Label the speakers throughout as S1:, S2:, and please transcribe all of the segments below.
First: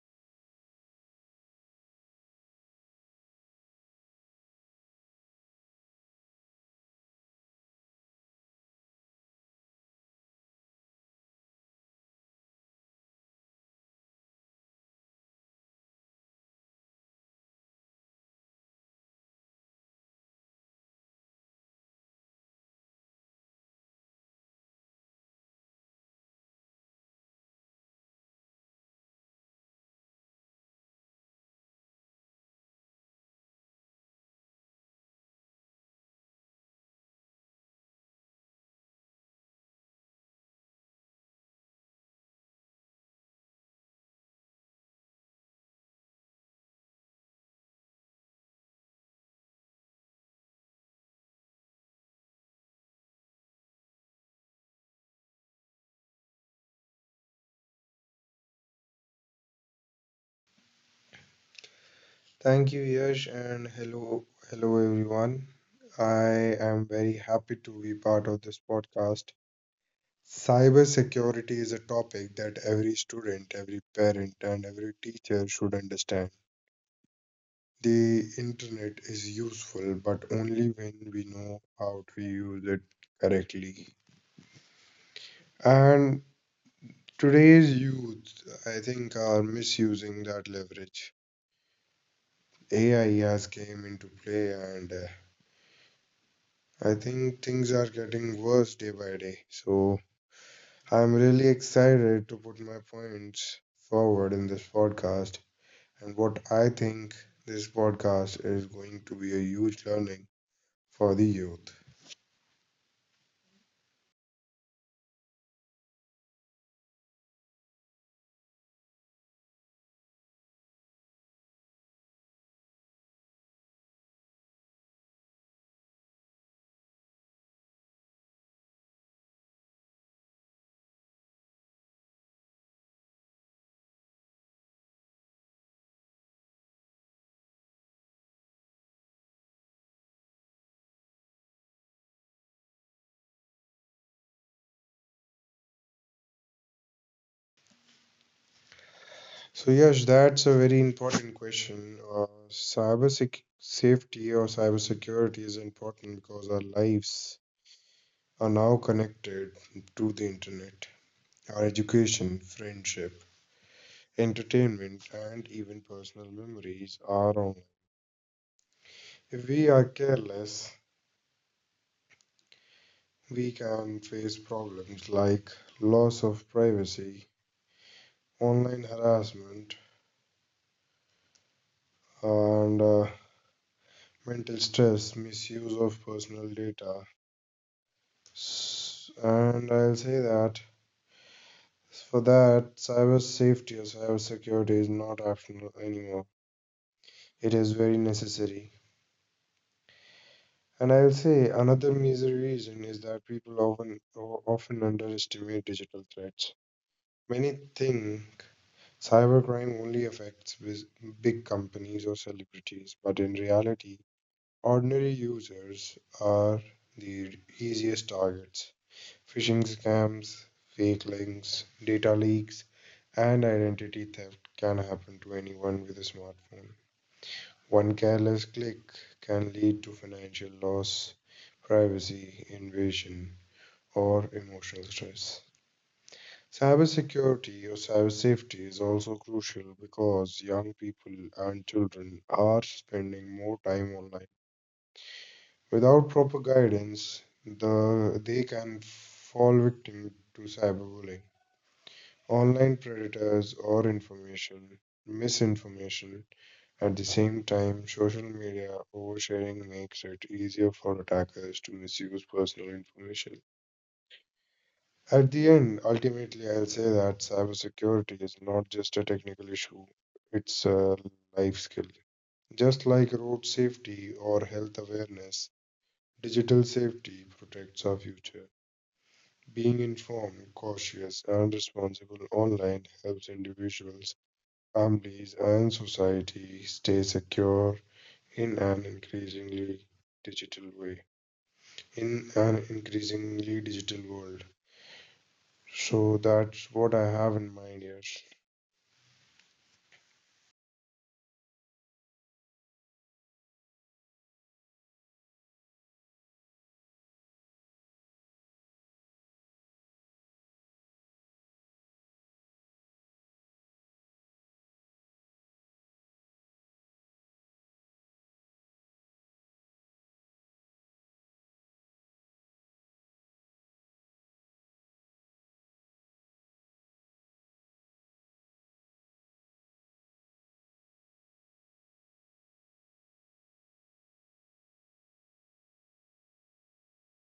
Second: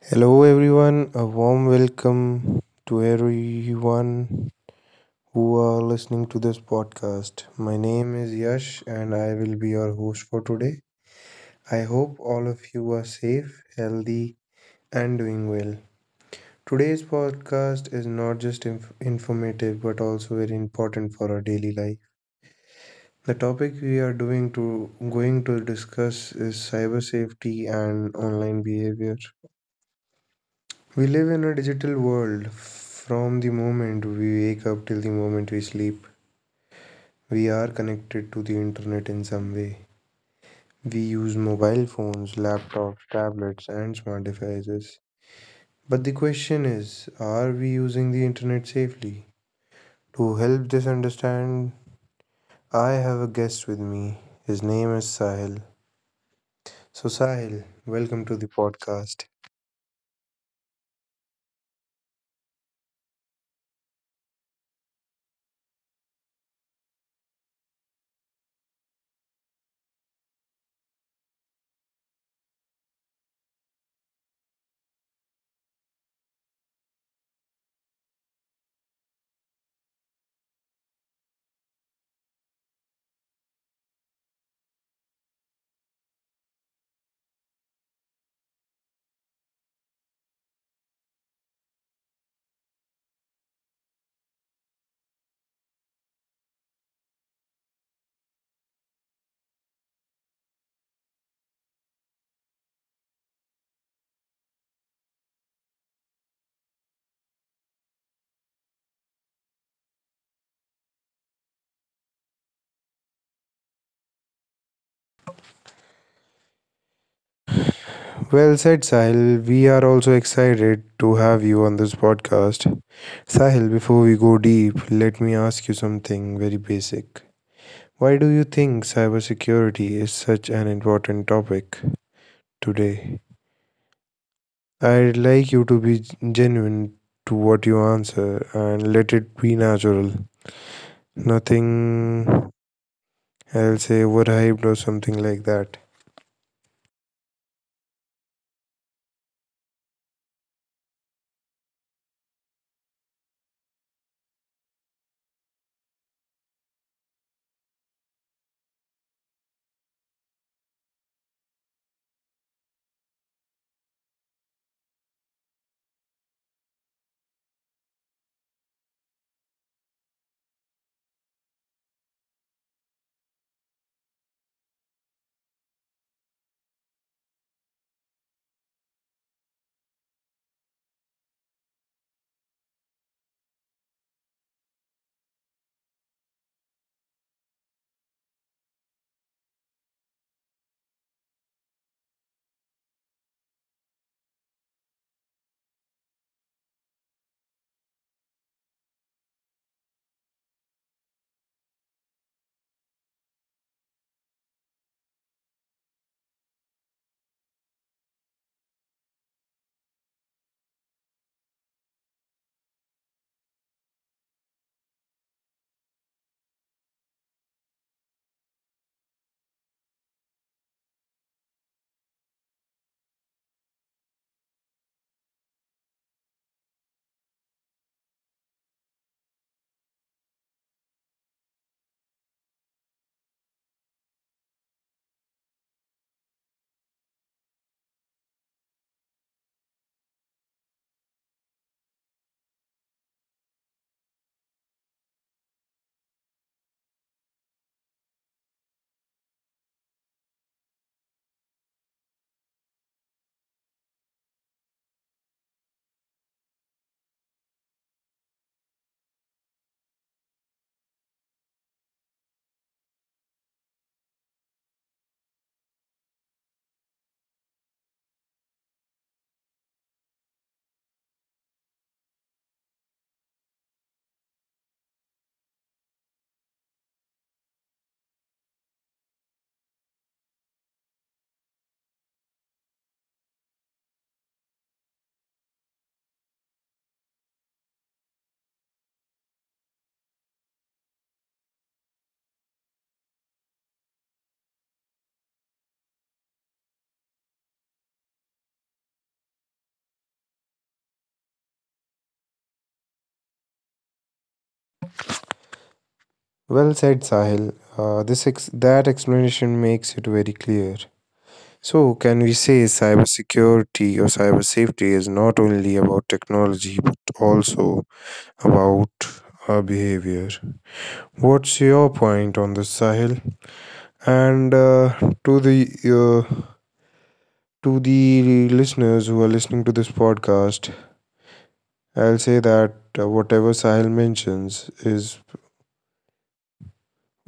S1: Hello, everyone. A warm welcome to everyone who are listening to this podcast. My name is Yash, and I will be your host for today. I hope all of you are safe, healthy, and doing well. Today's podcast is not just informative but also very important for our daily life. The topic we are doing to going to discuss is cyber safety and online behavior. We live in a digital world. From the moment we wake up till the moment we sleep, we are connected to the internet in some way. We use mobile phones, laptops, tablets, and smart devices. But the question is, are we using the internet safely? To help this understand, I have a guest with me. His name is Sahil. So, Sahil, welcome to the podcast.
S2: Thank you, Yash, and hello, hello everyone. I am very happy to be part of this podcast. Cybersecurity is a topic that every student, every parent, and every teacher should understand. The internet is useful, but only when we know how to use it correctly. And today's youth, I think, are misusing that leverage. AI has came into play and I think things are getting worse day by day. So I'm really excited to put my points forward in this podcast, and what I think, this podcast is going to be a huge learning for the youth.
S1: Well said, Sahil. We are also excited to have you on this podcast. Sahil, before we go deep, let me ask you something very basic. Why do you think cybersecurity is such an important topic today? I'd like you to be genuine to what you answer and let it be natural. Nothing, I'll say, overhyped or something like that.
S2: So yes, that's a very important question. Safety or cyber security is important because our lives are now connected to the internet. Our education, friendship, entertainment, and even personal memories are online. If we are careless, we can face problems like loss of privacy, online harassment, and mental stress, misuse of personal data. And I'll say that for that, cyber safety or cyber security is not optional anymore. It is very necessary. And I'll say another major reason is that people often underestimate digital threats. Many think cybercrime only affects big companies or celebrities, but in reality, ordinary users are the easiest targets. Phishing scams, fake links, data leaks, and identity theft can happen to anyone with a smartphone. One careless click can lead to financial loss, privacy invasion, or emotional stress. Cybersecurity or cyber safety is also crucial because young people and children are spending more time online. Without proper guidance, they can fall victim to cyberbullying, online predators, or information misinformation. At the same time, social media oversharing makes it easier for attackers to misuse personal information. At the end, ultimately, I'll say that cybersecurity is not just a technical issue, it's a life skill. Just like road safety or health awareness, digital safety protects our future. Being informed, cautious, and responsible online helps individuals, families, and society stay secure in an digital way, increasingly digital world. So that's what I have in mind here.
S1: Well said, Sahil. That explanation makes it very clear. So, can we say cybersecurity or cyber safety is not only about technology but also about our behavior? What's your point on this, Sahil? And to the uh, to the listeners who are listening to this podcast, I'll say that whatever Sahil mentions is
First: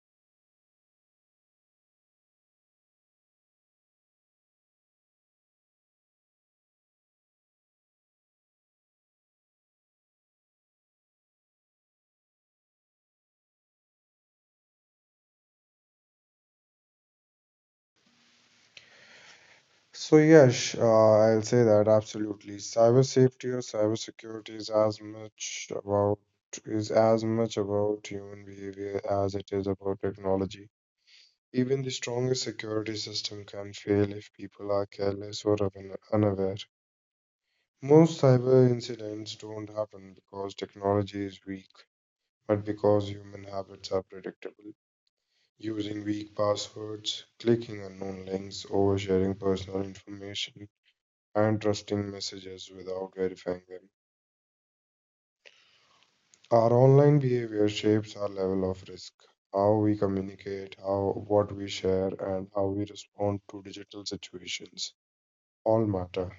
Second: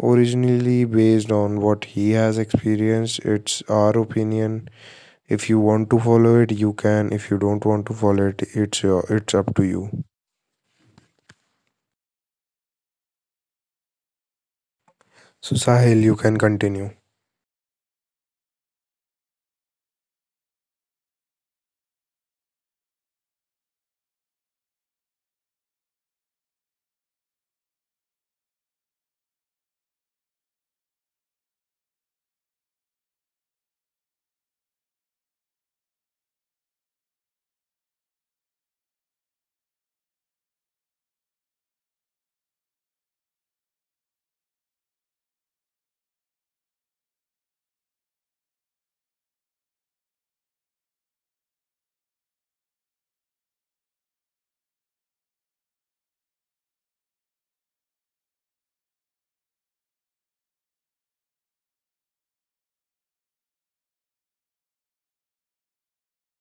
S1: originally based on what he has experienced. It's our opinion. If you want to follow it you can, if you don't want to follow it it's up to you. So Sahil, you can continue.
S2: So yes, I'll say that absolutely. Cyber safety or cyber security is as much about is as much about human behavior as it is about technology. Even the strongest security system can fail if people are careless or unaware. Most cyber incidents don't happen because technology is weak, but because human habits are predictable. Using weak passwords, clicking unknown links, oversharing personal information, and trusting messages without verifying them. Our online behavior shapes our level of risk, how we communicate, how what we share, and how we respond to digital situations. All matter.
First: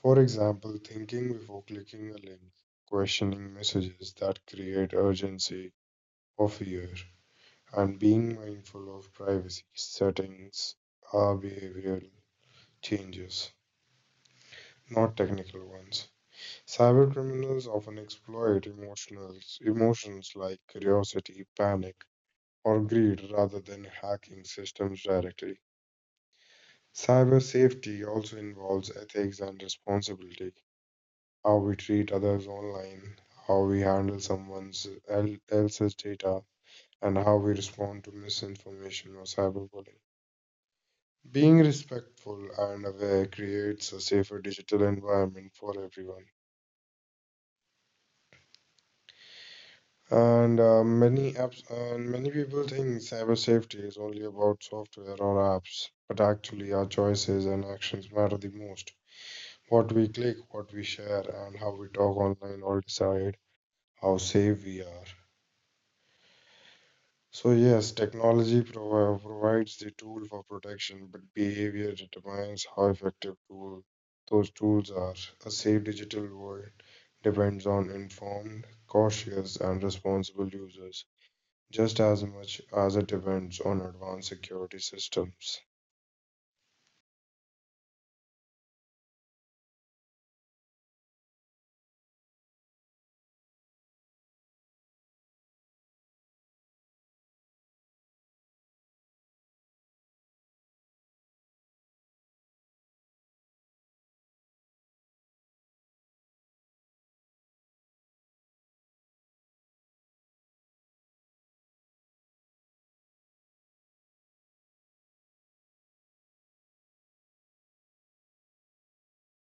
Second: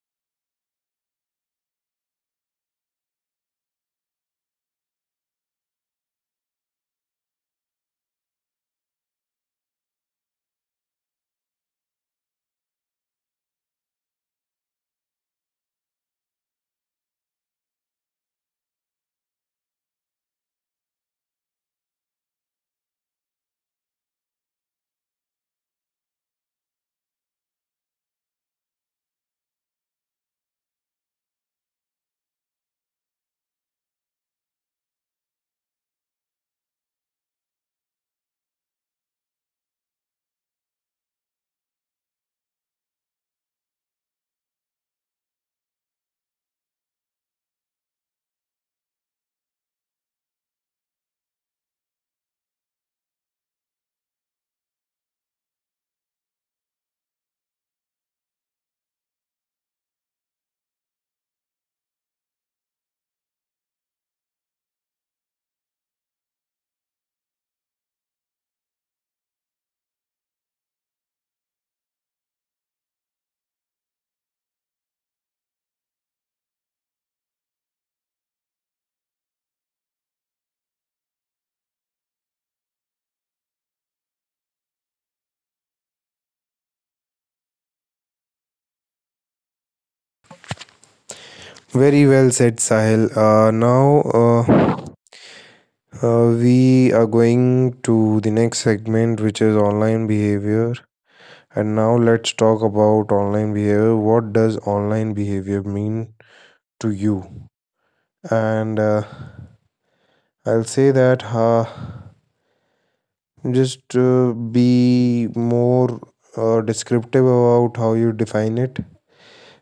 S2: For example, thinking before clicking a link, questioning messages that create urgency or fear, and being mindful of privacy settings are behavioral changes, not technical ones. Cybercriminals often exploit emotions like curiosity, panic, or greed rather than hacking systems directly. Cyber safety also involves ethics and responsibility, how we treat others online, how we handle someone else's data, and how we respond to misinformation or cyberbullying. Being respectful and aware creates a safer digital environment for everyone. And many apps and many people think cyber safety is only about software or apps, but actually our choices and actions matter the most. What we click, what we share, and how we talk online all decide how safe we are. So yes, technology provides the tool for protection, but behavior determines how effective tool those tools are. A safe digital world depends on informed, cautious, and responsible users, just as much as it depends on advanced security systems.
S1: Very well said, Sahil. Now We are going to the next segment, which is online behavior. And now let's talk about online behavior. What does online behavior mean to you? And I'll say that just be more descriptive about how you define it,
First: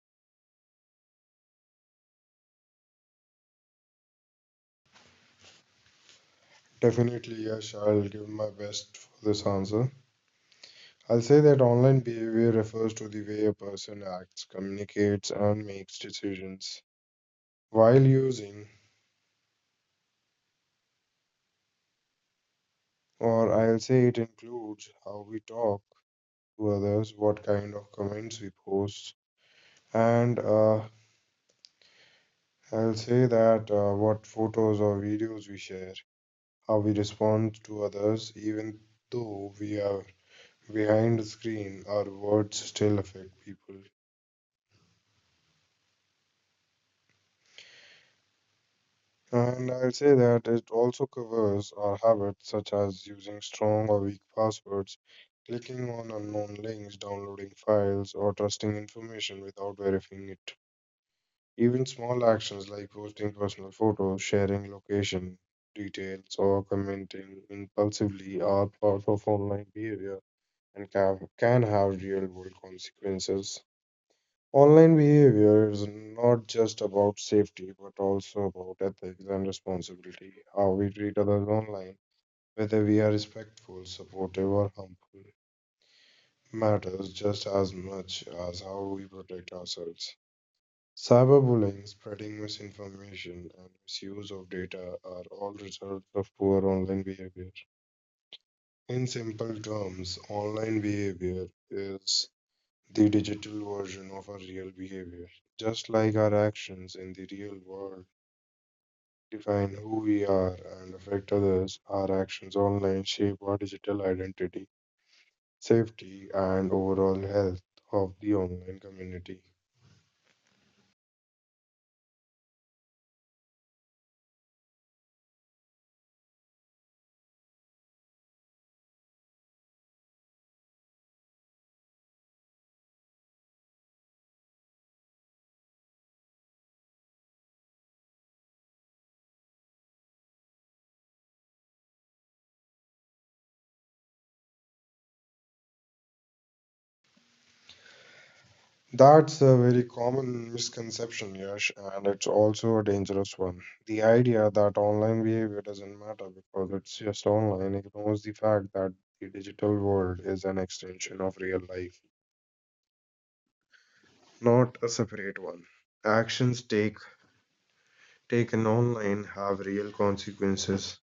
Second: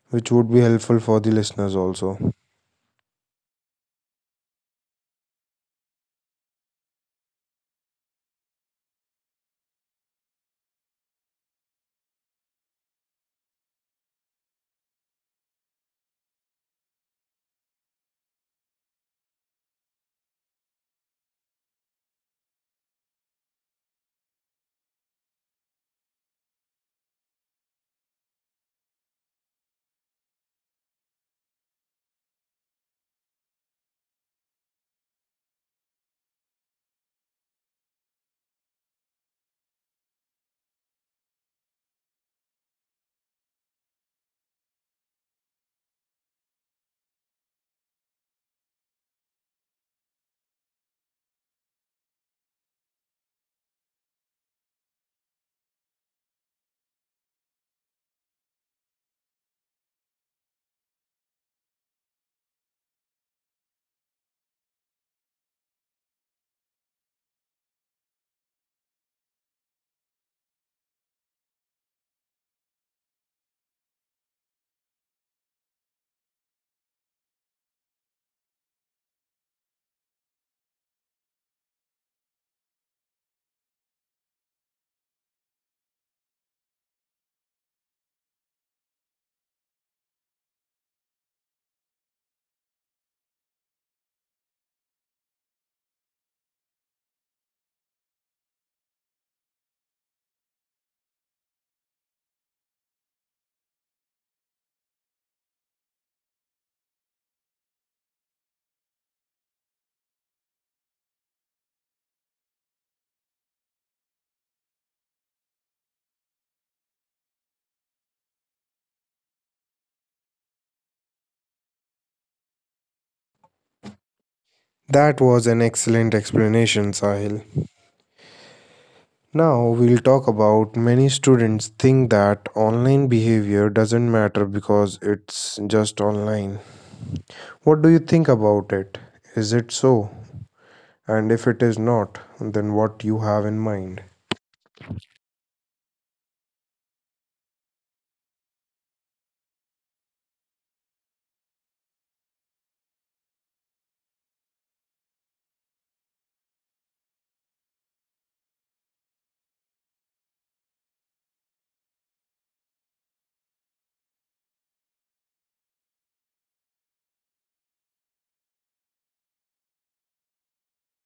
S1: which would be helpful for the listeners also.
S2: Definitely, yes, I'll give my best for this answer. I'll say that online behavior refers to the way a person acts, communicates, and makes decisions while using, or I'll say it includes how we talk to others, what kind of comments we post, and I'll say that what photos or videos we share, how we respond to others. Even though we have behind the screen, our words still affect people. And I'll say that it also covers our habits such as using strong or weak passwords, clicking on unknown links, downloading files, or trusting information without verifying it. Even small actions like posting personal photos, sharing location details, or commenting impulsively are part of online behavior and can have real world consequences. Online behavior is not just about safety, but also about ethics and responsibility. How we treat others online, whether we are respectful, supportive, or harmful, matters just as much as how we protect ourselves. Cyberbullying, spreading misinformation, and misuse of data are all results of poor online behavior. In simple terms, online behavior is the digital version of our real behavior. Just like our actions in the real world define who we are and affect others, our actions online shape our digital identity, safety, and overall health of the online community.
S1: That was an excellent explanation, Sahil. Now we'll talk about, many students think that online behavior doesn't matter because it's just online. What do you think about it? Is it so? And if it is not, then what you have in mind?
S2: That's a very common misconception, Yash, and it's also a dangerous one. The idea that online behavior doesn't matter because it's just online ignores the fact that the digital world is an extension of real life, not a separate one. Actions take taken online have real consequences.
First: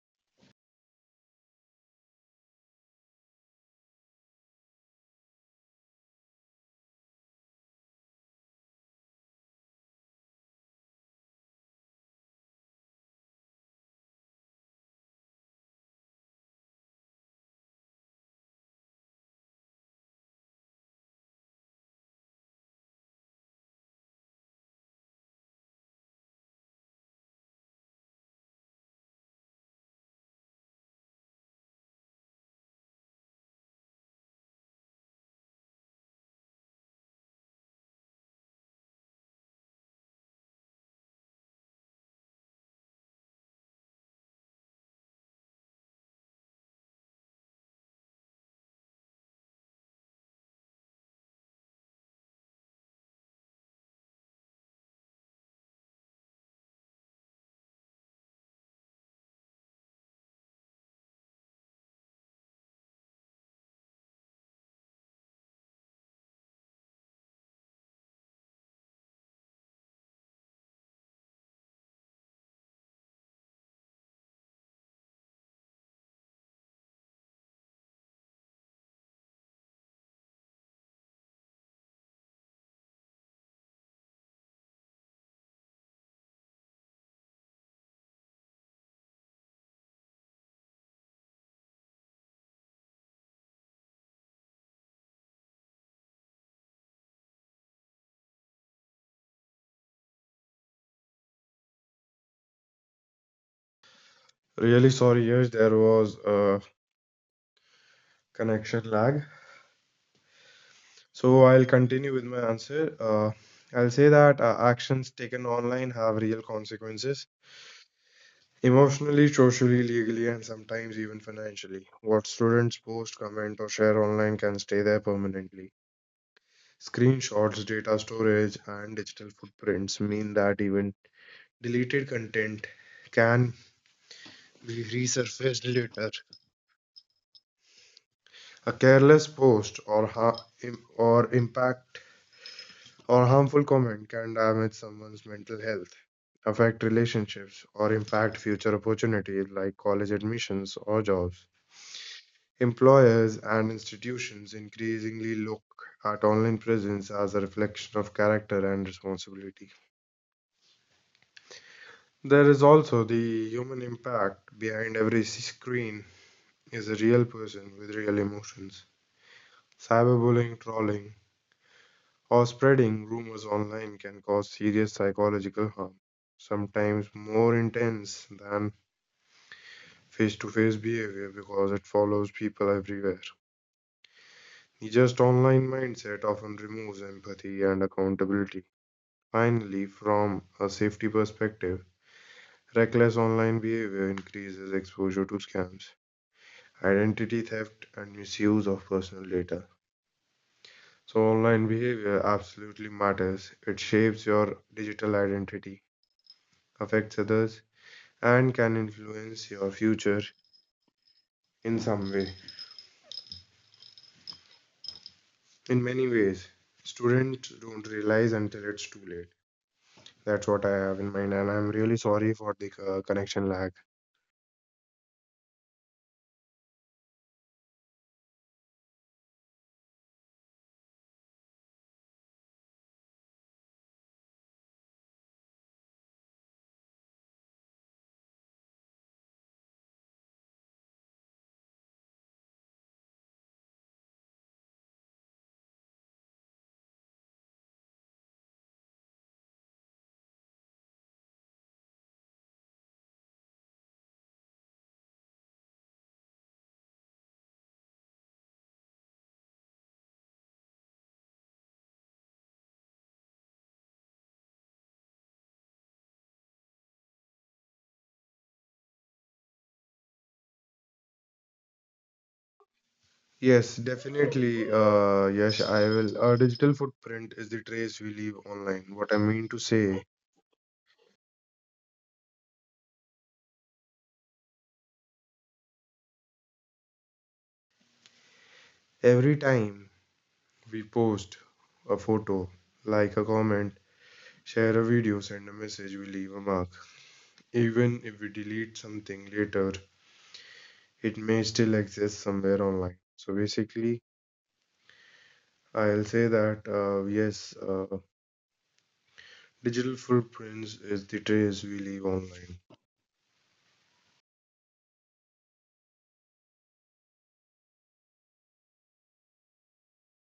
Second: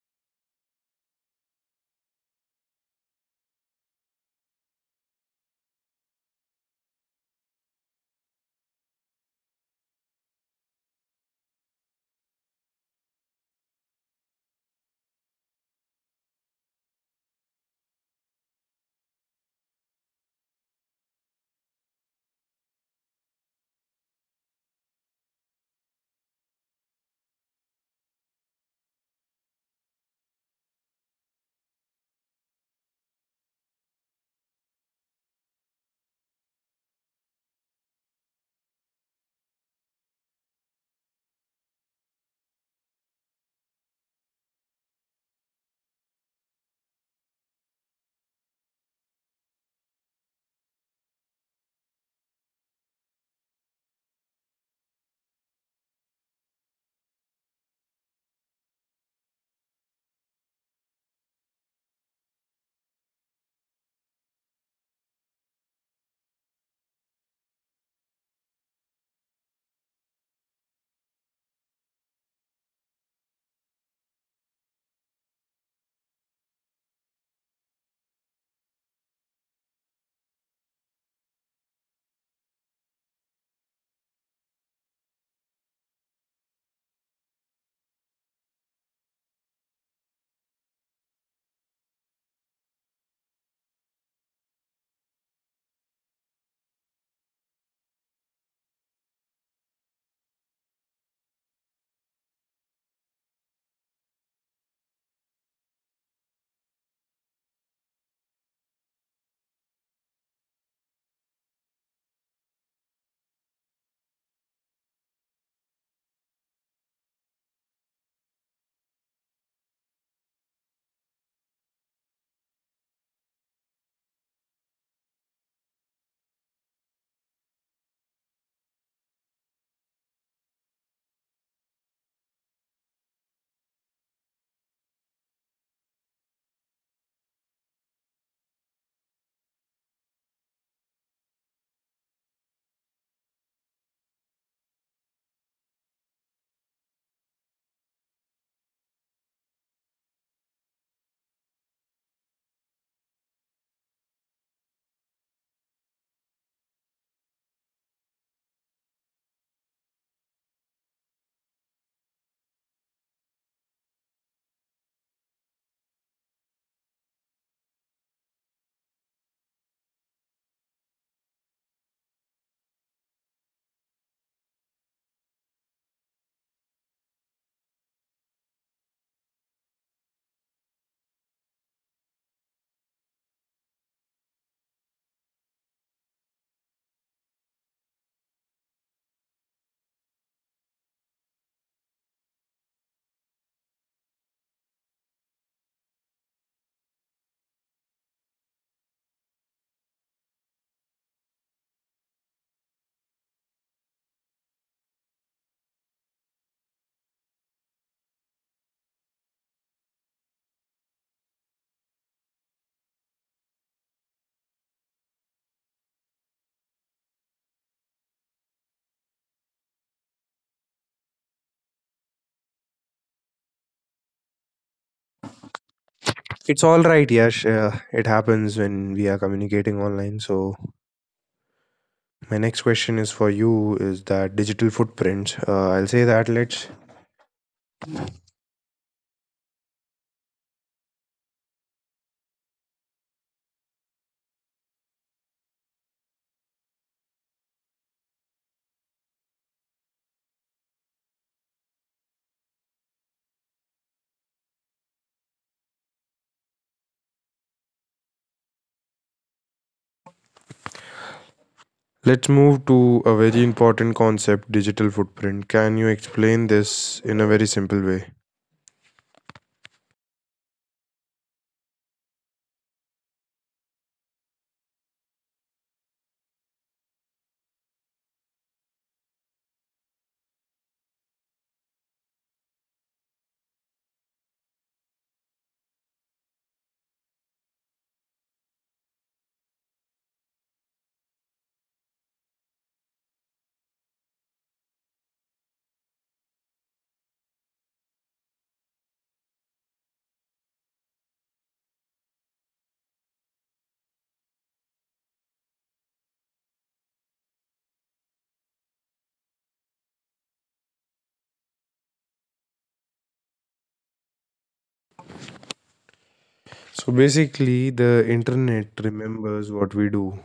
S2: Really sorry, yes, there was a connection lag. So I'll continue with my answer. I'll say that Actions taken online have real consequences emotionally, socially, legally, and sometimes even financially. What students post, comment, or share online can stay there permanently. Screenshots, data storage, and digital footprints mean that even deleted content can we resurfaced later. A careless post or ha- im- or impact or harmful comment can damage someone's mental health, affect relationships, or impact future opportunities like college admissions or jobs. Employers and institutions increasingly look at online presence as a reflection of character and responsibility. There is also the human impact behind every screen is a real person with real emotions. Cyberbullying, trolling, or spreading rumors online can cause serious psychological harm, sometimes more intense than face to face behavior because it follows people everywhere. The just online mindset often removes empathy and accountability. Finally, from a safety perspective, reckless online behavior increases exposure to scams, identity theft, and misuse of personal data. So, online behavior absolutely matters. It shapes your digital identity, affects others, and can influence your future in some way in many ways students don't realize until it's too late. That's what I have in mind, and I'm really sorry for the connection lag.
S1: It's all right, Yash. It happens when we are communicating online. So my next question is for you: is that digital footprint? I'll say that let's move to a very important concept, digital footprint. Can you explain this in a very simple way?
S2: Yes, definitely. Yes I will. Our digital footprint is the trace we leave online. What I mean to say, every time we post a photo, like a comment, share a video, send a message, we leave a mark. Even if we delete something later, it may still exist somewhere online. So basically, I'll say that digital footprints is the trace we leave online.
S1: So, basically, the internet remembers what we do.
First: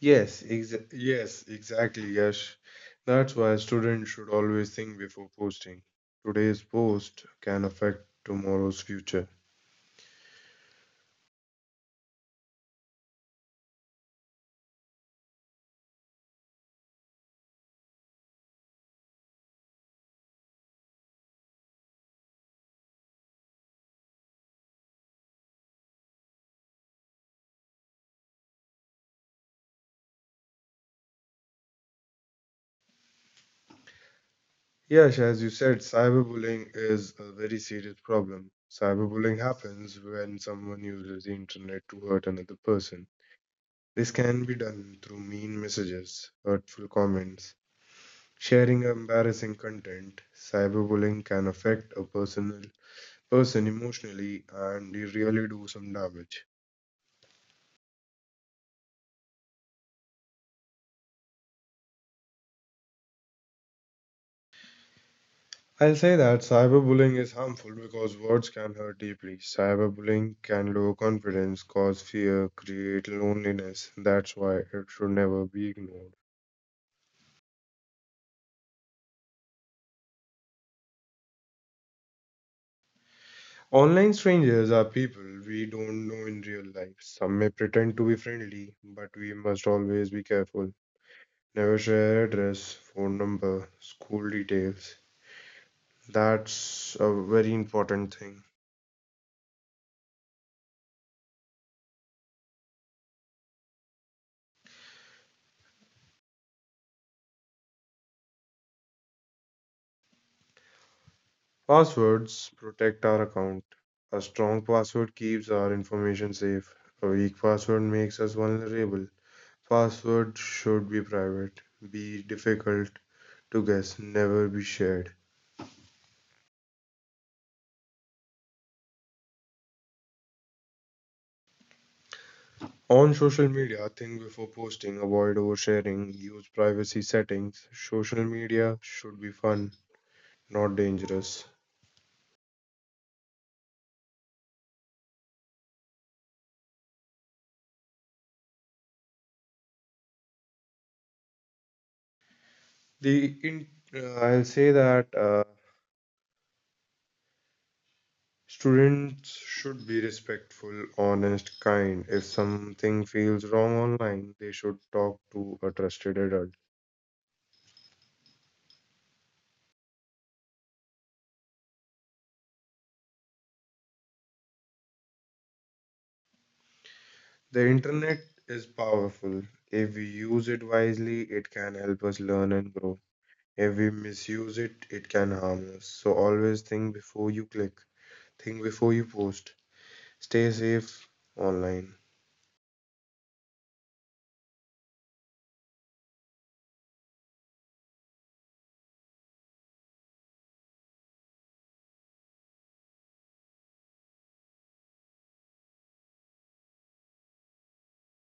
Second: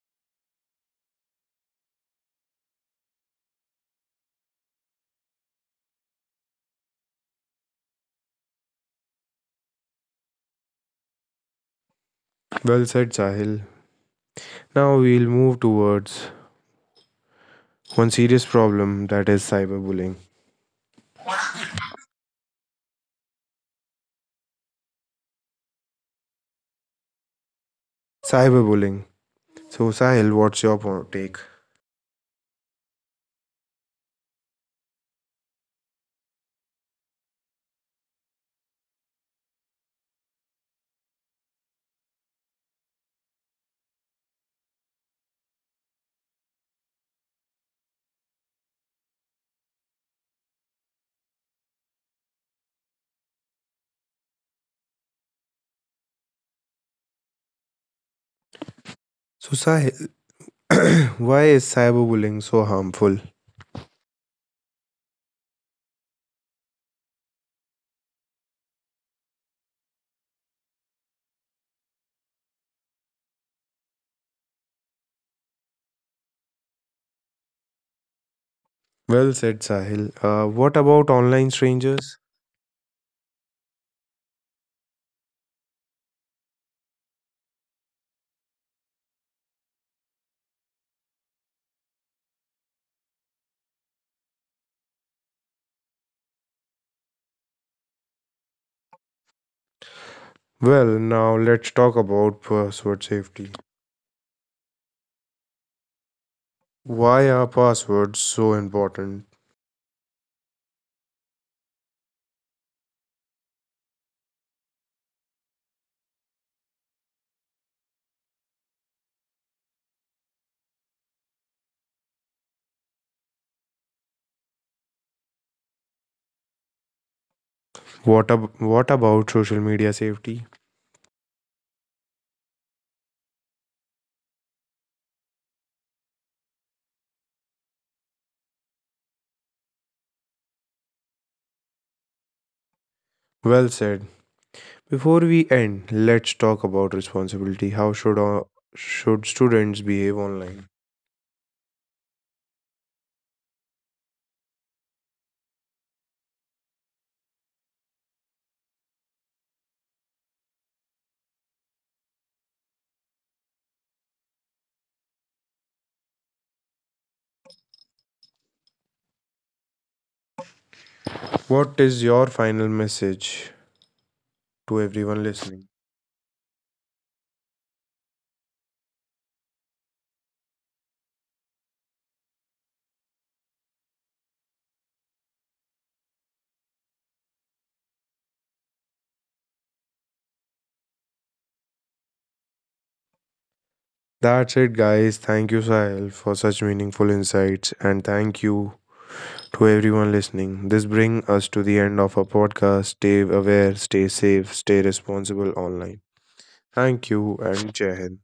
S2: Yes, exactly, Yash. That's why students should always think before posting. Today's post can affect tomorrow's future.
S1: Well said, Sahil. Now, we'll move towards one serious problem, that is cyberbullying. Cyberbullying. So, Sahil, what's your take?
S2: Yes, as you said, cyberbullying is a very serious problem. Cyberbullying happens when someone uses the internet to hurt another person. This can be done through mean messages, hurtful comments, sharing embarrassing content. Cyberbullying can affect a person emotionally and they really do some damage.
S1: So, Sahil, why is cyberbullying so harmful?
S2: I'll say that cyberbullying is harmful because words can hurt deeply. Cyberbullying can lower confidence, cause fear, create loneliness. That's why it should never be ignored.
S1: Well said, Sahil. What about online strangers?
S2: Online strangers are people we don't know in real life. Some may pretend to be friendly, but we must always be careful. Never share address, phone number, school details. That's a very important thing.
S1: Well, now let's talk about password safety. Why are passwords so important?
S2: Passwords protect our account. A strong password keeps our information safe. A weak password makes us vulnerable. Password should be private, be difficult to guess, never be shared.
S1: What about social media safety?
S2: On social media, think before posting, avoid oversharing, use privacy settings. Social media should be fun, not dangerous.
S1: Well said. Before we end, let's talk about responsibility. How should students behave online?
S2: The in I'll say that Students should be respectful, honest, kind. If something feels wrong online, they should talk to a trusted adult.
S1: What is your final message to everyone listening?
S2: The internet is powerful. If we use it wisely, it can help us learn and grow. If we misuse it, it can harm us. So always think before you click, think before you post. Stay safe online.
S1: That's it, guys. Thank you, Sahil, for such meaningful insights, and thank you to everyone listening. This brings us to the end of our podcast. Stay aware, stay safe, stay responsible online. Thank you, and Jai Hind.